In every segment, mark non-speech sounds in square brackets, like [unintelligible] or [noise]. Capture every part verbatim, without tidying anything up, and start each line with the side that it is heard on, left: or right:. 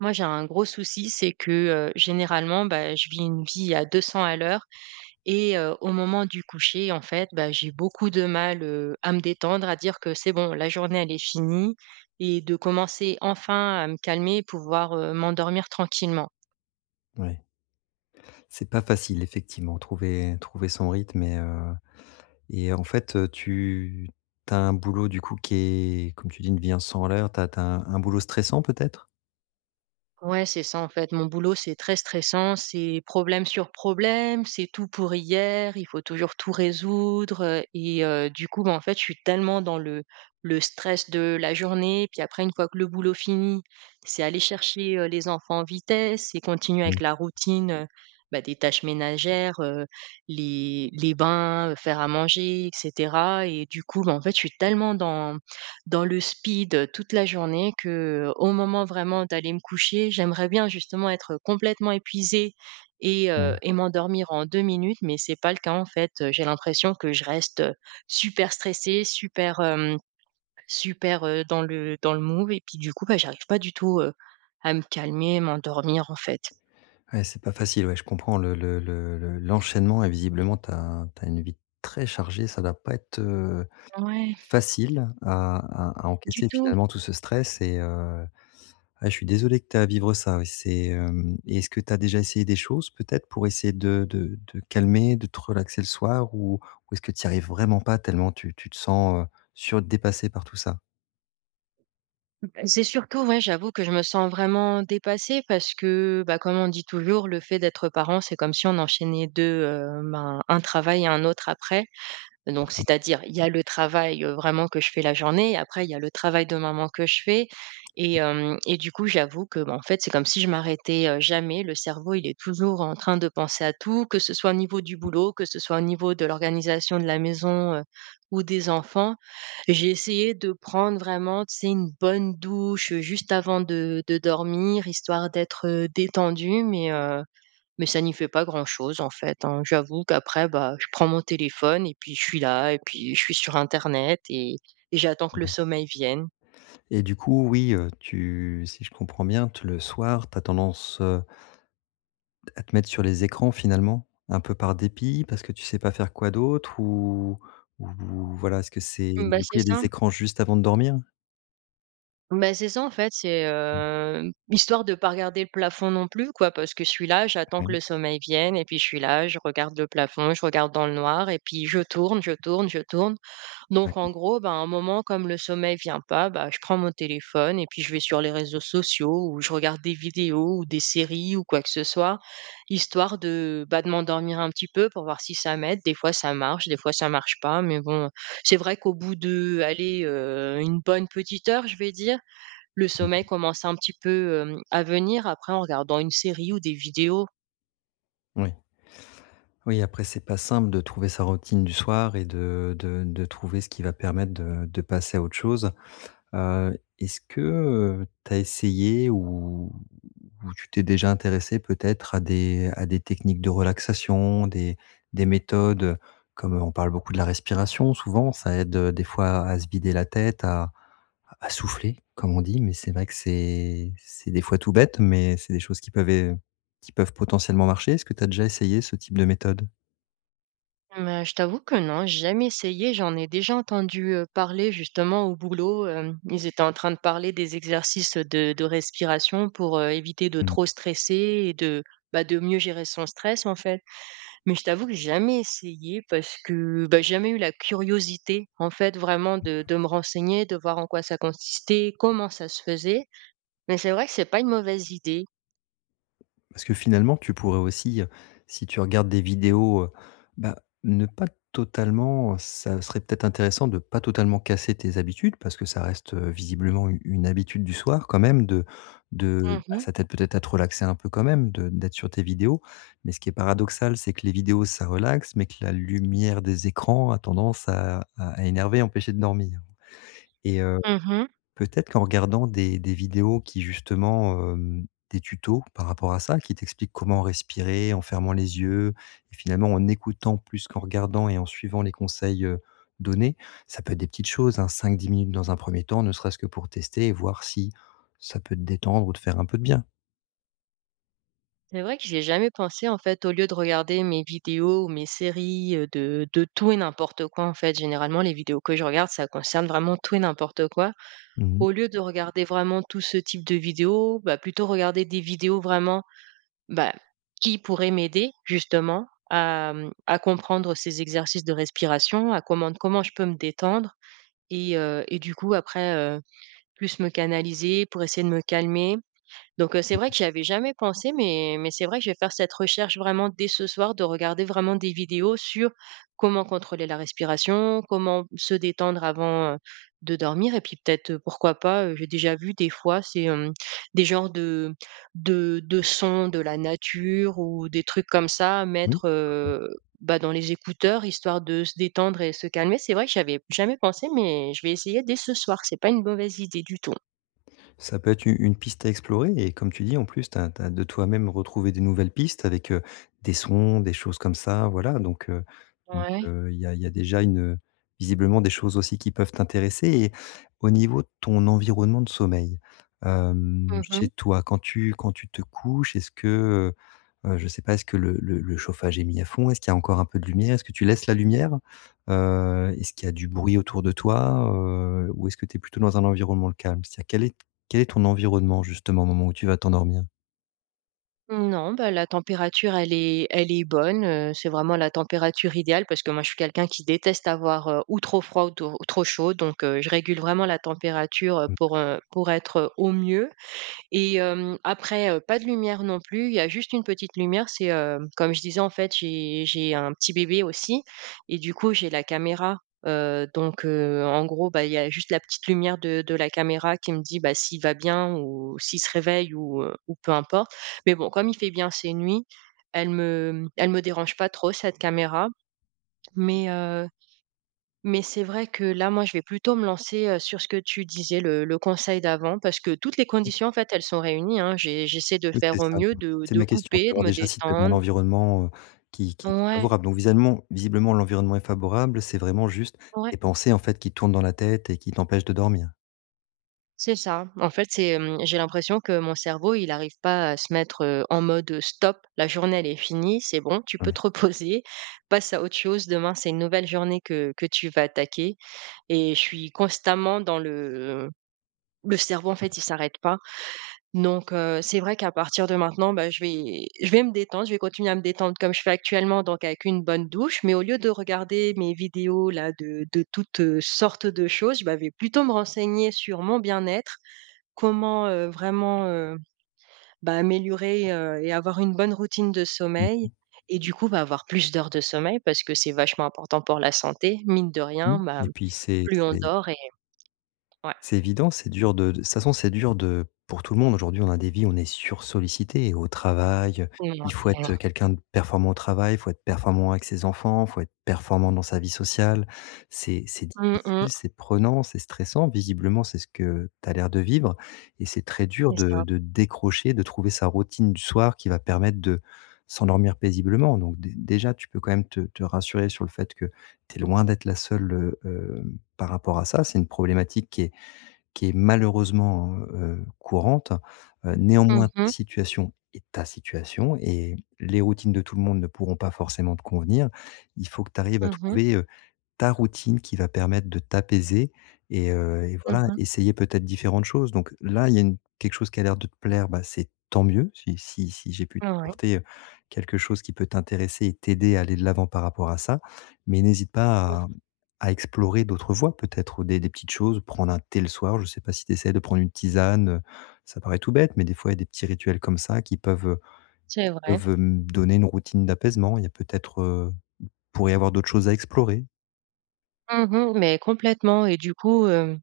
right: Moi, j'ai un gros souci, c'est que, heu généralement bah je vis une vie à deux cents à l'heure et heu, au moment du coucher, en fait, bah, j'ai beaucoup de mal, heu, à me détendre, à dire que: «C'est bon la journée elle est finie» et de commencer enfin à me calmer, pouvoir, heu, m'endormir tranquillement.
left: Oui. C'est pas facile effectivement, trouver trouver son rythme et heu et en fait heu, tu tu as un boulot du coup, qui est, comme tu dis, une vie un cent à l'heure, tu as tu as un boulot stressant, peut-être?
right: Ouais, c'est ça, en fait mon boulot c'est très stressant, c'est problème sur problème, c'est tout pour hier. Il faut toujours tout résoudre, heu et heu, du coup moi, en fait, je suis tellement dans le le stress de la journée. Puis après une fois que le boulot fini, c'est aller chercher, heu, les enfants en vitesse et continuer avec
left: Mmh.
right: la routine, heu bah, des tâches ménagères, heu, les les bains, heu, faire à manger et cetera et du coup, bah en fait, je suis tellement dans dans le speed, heu, toute la journée qu'au moment vraiment d'aller me coucher, j'aimerais bien justement être, heu, complètement épuisée et heu
left: Mmh.
right: et m'endormir en deux minutes. Mais c'est pas le cas en fait, heu, j'ai l'impression que je reste, heu, super stressée, super, hem, super, heu, dans le dans le move et puis du coup, bah, j'arrive pas du tout, heu, à me calmer, m'endormir en fait.
left: Ouais c'est pas facile ouais, je comprends le le le le
right: [unintelligible]
left: l'enchaînement et visiblement, tu as tu as une vie très chargée. Ça doit pas être, heu,
right: Ouais.
left: facile à à à
right: Du
left: encaisser
right: tout.
left: finalement, tout ce stress et heu, ouais je suis désolé que tu es à vivre ça, oui c'est, hem et est-ce que tu as déjà essayé des choses peut-être, pour essayer de de de calmer, de te relaxer le soir ou ou est-ce que tu y arrives vraiment pas, tellement tu tu te sens, heu, sur dépasser par tout ça?
right: C'est surtout, ouais, j'avoue que je me sens vraiment dépassée parce que bah, comme on dit, toujours «Le fait d'être parent, c'est comme si on enchaînait deux, heu, ben, un travail et un autre après,» donc
left: D'accord.
right: c'est-à-dire il y a le travail, heu, vraiment que je fais la journée, après il y a le travail de maman que je fais et hem, et du coup, j'avoue que, bah, en fait, c'est comme si je m'arrêtais, heu, jamais, le cerveau il est toujours en train de penser à tout, que ce soit au niveau du boulot, que ce soit au niveau de l'organisation de la maison, heu, ou des enfants. J'ai essayé de prendre vraiment, tu sais, une bonne douche juste avant de de dormir, histoire d'être, heu, détendue mais heu, mais ça n'y fait pas grand-chose, en fait, hein, j'avoue qu'après, bah, je prends mon téléphone et puis je suis là et puis je suis sur internet et et j'attends que le
left: Mouais.
right: sommeil vienne.
left: Et du coup, oui, heu, tu si je comprends bien t le soir, tu as tendance, heu à te mettre sur les écrans, finalement, un peu par dépit parce que tu sais pas faire quoi d'autre ou ou voilà, est-ce que c'est
right: Bah,
left: du coup, il
right: c'est
left: y a des
right: ça.
left: écrans juste avant de dormir?
right: Beh, c'est ça, en fait, c'est, heu, histoire de pas regarder le plafond non plus, quoi. Parce que je suis là, j'attends que le
left: [unintelligible]
right: sommeil vienne et puis je suis là, je regarde le plafond, je regarde dans le noir et puis je tourne je tourne je tourne, donc en
left: D'accord.
right: gros, bah, à un moment comme le sommeil vient pas, bah, je prends mon téléphone et puis je vais sur les réseaux sociaux où je regarde des vidéos ou des séries ou quoi que ce soit, histoire de, bah, de m'endormir un petit peu pour voir si ça m'aide, des fois, ça marche, des fois ça marche pas mais bon, c'est vrai qu'au bout de allez, heu, Une bonne petite heure, je vais dire, le sommeil commence un petit peu, mmh, à venir après en regardant une série ou des vidéos.
left: Ouais. Oui, après c'est pas simple de trouver sa routine du soir et de de de trouver ce qui va permettre de de passer à autre chose. Heu, est-ce que, heu, tu as essayé ou ou tu t'es déjà intéressée peut-être à des à des techniques de relaxation, des des méthodes? Comme on parle beaucoup de la respiration, souvent, ça aide, heu, des fois à se vider la tête, à à à souffler, comme on dit. Mais c'est vrai que c'est c'est des fois tout bête, mais c'est des choses qui peuvent é qui peuvent potentiellement marcher. Est-ce que tu as déjà essayé ce type de méthode?
right: Mmh ben, je t'avoue que non, j'ai jamais essayé. J'en ai déjà entendu, heu, parler, justement au boulot, hem, ils étaient en train de parler des exercices de de respiration pour, heu, éviter de
left: Mmh.
right: trop stresser et de, bah, de mieux gérer son stress, en fait. Mais je t'avoue que j'ai jamais essayé parce que, bah, j'ai jamais eu la curiosité en fait vraiment de
left: [unintelligible]
right: de me renseigner, de voir en quoi ça consistait, comment ça se faisait, mais c'est vrai que c'est pas une mauvaise idée.
left: Parce que finalement tu pourrais aussi, heu, si tu regardes des vidéos heu, bah, ne pas totalement, heu ça serait peut-être intéressant de pas totalement casser tes habitudes, parce que ça reste, heu, visiblement u une habitude du soir, quand même, de de
right: Mmh
left: bah,
right: mh.
left: ça t'aide peut être à te relaxer un peu quand même, de d'être sur tes vidéos. Mais ce qui est paradoxal, c'est que les vidéos ça relaxe, mais que la lumière des écrans a tendance à à à énerver et empêcher de dormir et heu,
right: Mmh mh.
left: peut-être qu'en regardant des des vidéos qui justement, hem, des tutos par rapport à ça, qui t'expliquent comment respirer en fermant les yeux et finalement en écoutant plus qu'en regardant et en suivant les conseils, heu, donnés- ça peut être des petites choses, hein: cinq-dix minutes dans un premier temps, ne serait-ce que pour tester et voir si ça peut te détendre ou te faire un peu de bien.
right: C'est vrai que j'y ai jamais pensé, en fait, au lieu de regarder mes vidéos ou, mes séries, heu, de de tout et n'importe quoi, en fait, généralement les vidéos que je regarde, ça concerne vraiment tout et n'importe quoi.
left: Mmh mh.
right: Au lieu de regarder vraiment tout ce type de vidéos, bah, plutôt regarder des vidéos vraiment, bah, qui pourraient m'aider, justement, à mmh, à comprendre ces exercices de respiration, à comment comment je peux me détendre et heu, et du coup après, heu, plus me canaliser pour essayer de me calmer. Donc heu, c'est
left: Mmh
right: vrai
left: mh.
right: que j'y avais jamais pensé mais mais c'est vrai que je vais faire cette recherche vraiment dès ce soir de regarder vraiment des vidéos sur comment contrôler la respiration, comment se détendre avant, heu, de dormir, et puis peut-être, heu, pourquoi pas, heu- j'ai déjà vu des fois c'est, hem, des genres de de de sons de la nature ou des trucs comme ça-
left: Oui..
right: mettre,
left: [unintelligible]
right: heu, bah, dans les écouteurs histoire de se détendre et se calmer. C'est vrai que j'y avais jamais pensé, mais je vais essayer dès ce soir, c'est pas une mauvaise idée du tout.
left: Ça peut être une une piste à explorer et comme tu dis, en plus tu as tu as de toi-même retrouvé des nouvelles pistes avec, heu, des sons, des choses comme ça, voilà. Donc heu, donc
right: Ouais.
left: heu, il y a il y a déjà une, heu, visiblement des choses aussi qui peuvent t'intéresser et au niveau de ton environnement de sommeil: hem,
right: Mmh
left: chez,
right: mh.
left: toi quand tu quand tu te couches, est-ce que, heu, heu, je sais pas, est-ce que le le le chauffage est mis à fond, est-ce qu'il y a encore un peu de lumière, est-ce que tu laisses la lumière? Heu, est-ce qu'il y a du bruit autour de toi, heu, ou est-ce que tu es plutôt dans un environnement calme? C'est-à-dire quel est t quel est ton environnement, justement, au moment où tu vas t'endormir?
right: Mmh, non, bah, la température, elle est elle est bonne, heu, c'est vraiment la température idéale parce que moi, je suis quelqu'un qui déteste avoir, heu, ou trop froid ou to trop chaud donc heu, je régule vraiment la température, heu,
left: Mmh.
right: pour, heu, pour être, heu, au mieux et hem, après, heu, pas de lumière non plus. Il y a juste une petite lumière, c'est, hem, comme je disais, en fait, j'ai j'ai un petit bébé aussi et du coup, j'ai la caméra, heu, donc heu, en gros, bah, il y a juste la petite lumière de de la caméra qui me dit, bah, s'il va bien ou s'il se réveille ou heu, ou peu importe mais bon, comme il fait bien ses nuits. Elle me elle me dérange pas trop, cette caméra mais heu, mais c'est vrai que là, moi, je vais plutôt me lancer, heu, sur ce que tu disais, le le conseil d'avant, parce que toutes les
left: OK.
right: conditions, en fait, elles sont réunies, hein. J'ai j'essaie de
left: Oui,
right: faire
left: c'est
right: au
left: ça,
right: mieux
left: hem,
right: de
left: c'est
right: de
left: ma question,
right: couper, de
left: savoir
right: me
left: déjà si tu es dans un
right: détendre.
left: environnement, heu, qui qui
right: Ouais.
left: favorable? Donc visuellement, visiblement, l'environnement est favorable, c'est vraiment juste
right: Ouais.
left: tes pensées, en fait, qui tournent dans la tête et qui t'empêche de dormir?
right: C'est ça. En fait, c'est, hem, j'ai l'impression que mon cerveau, il arrive pas à se mettre, heu, en mode, heu: «Stop, la journée, elle est finie. C'est bon, tu peux
left: Hem
right: te reposer, passe à autre chose. Demain, c'est une nouvelle journée que que tu vas attaquer» et je suis constamment dans le le cerveau, en fait, il s'arrête pas, donc heu, c'est vrai qu'à partir de maintenant, bah, je vais je vais me détendre, je vais continuer à me détendre comme je fais actuellement donc avec une bonne douche, mais au lieu de regarder mes vidéos-là de de toutes, heu, sortes de choses, bah, je vais plutôt me renseigner sur mon bien-être, comment, heu, vraiment, heu, bah, améliorer, heu, et avoir une bonne routine de
left: Mmh
right: sommeil
left: mh.
right: et du coup, bah avoir plus d'heures de sommeil parce que c'est vachement important pour la santé, mine de
left: Mmh
right: rien, bah,
left: et
right: mmh,
left: puis, c'est
right: plus on
left: c'est
right: dort et ouais.
left: c'est évident, c'est dur de de de toute façon, c'est dur de pour tout le monde, aujourd'hui, on a des vies. On est sursollicités et au travail, heu, il faut être,
right: Mouais.
left: heu, quelqu'un de performant au travail, il faut être performant avec ses enfants, il faut être performant dans sa vie sociale. C'est c'est
right: Mmh
left: difficile,
right: mh.
left: c'est prenant, c'est stressant, visiblement, c'est ce que tu as l'air de vivre et c'est très dur
right: C'est
left: de
right: ça.
left: de décrocher, de trouver sa routine du soir qui va permettre de s'endormir paisiblement, donc dé déjà, tu peux quand même te te rassurer sur le fait que tu es loin d'être la seule, heu, hem, par rapport à ça. C'est une problématique qui est qui est malheureusement, heu heu, courante. Heu,
right: Mmh
left: néanmoins, ta
right: mh.
left: situation est ta situation et les routines de tout le monde ne pourront pas forcément te convenir. Il faut que tu arrives à
right: Mmh mh.
left: trouver, heu, ta routine qui va permettre de t'apaiser et heu, et
right: Mmh
left: voilà,
right: mh.
left: essayer peut-être différentes choses, donc heu, là, il y a une quelque chose qui a l'air de te plaire, bah, c'est tant mieux, si si si j'ai pu
right: Ouais.
left: t'apporter, heu, quelque chose qui peut t'intéresser et t'aider à aller de l'avant par rapport à ça, mais n'hésite pas
right: Mmh.
left: à, mmh, à explorer d'autres voies peut-être, des des petites choses, prendre un thé le soir, je sais pas si tu essaies de prendre une tisane. Heu, ça paraît tout bête, mais des fois, il y a des petits rituels comme ça qui peuvent, heu,
right: C'est vrai.
left: peuvent, hem, donner une routine d'apaisement. Il y a peut-être, heu, il pourrait y avoir d'autres choses à explorer.
right: Mmh mh mais complètement et du coup, hem,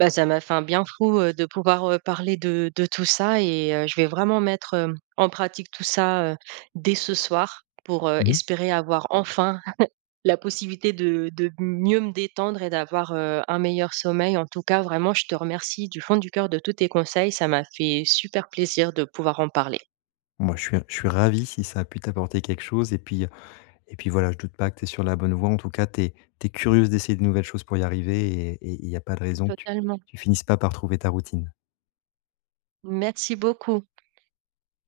right: bah, ça m'a fait un bien fou, heu, de pouvoir, heu, parler de de tout ça et heu, je vais vraiment mettre, hem, en pratique tout ça, heu, dès ce soir pour, heu,
left: Mmh mh.
right: espérer avoir enfin [chuckles] la possibilité de de m mieux me détendre et d'avoir, heu, un meilleur sommeil. En tout cas, vraiment, je te remercie, du fond du cœur, de tous tes conseils. Ça m'a fait super plaisir de pouvoir en parler.
left: Moi je suis je suis ravi si ça a pu t'apporter quelque chose et puis, heu, et puis, voilà, je doute pas que tu es sur la bonne voie, en tout cas, tu es tu es curieuse d'essayer de nouvelles choses pour y arriver et et il y a pas de raison que tu
right: Totalement.
left: tu finisses pas par trouver ta routine.
right: Merci beaucoup.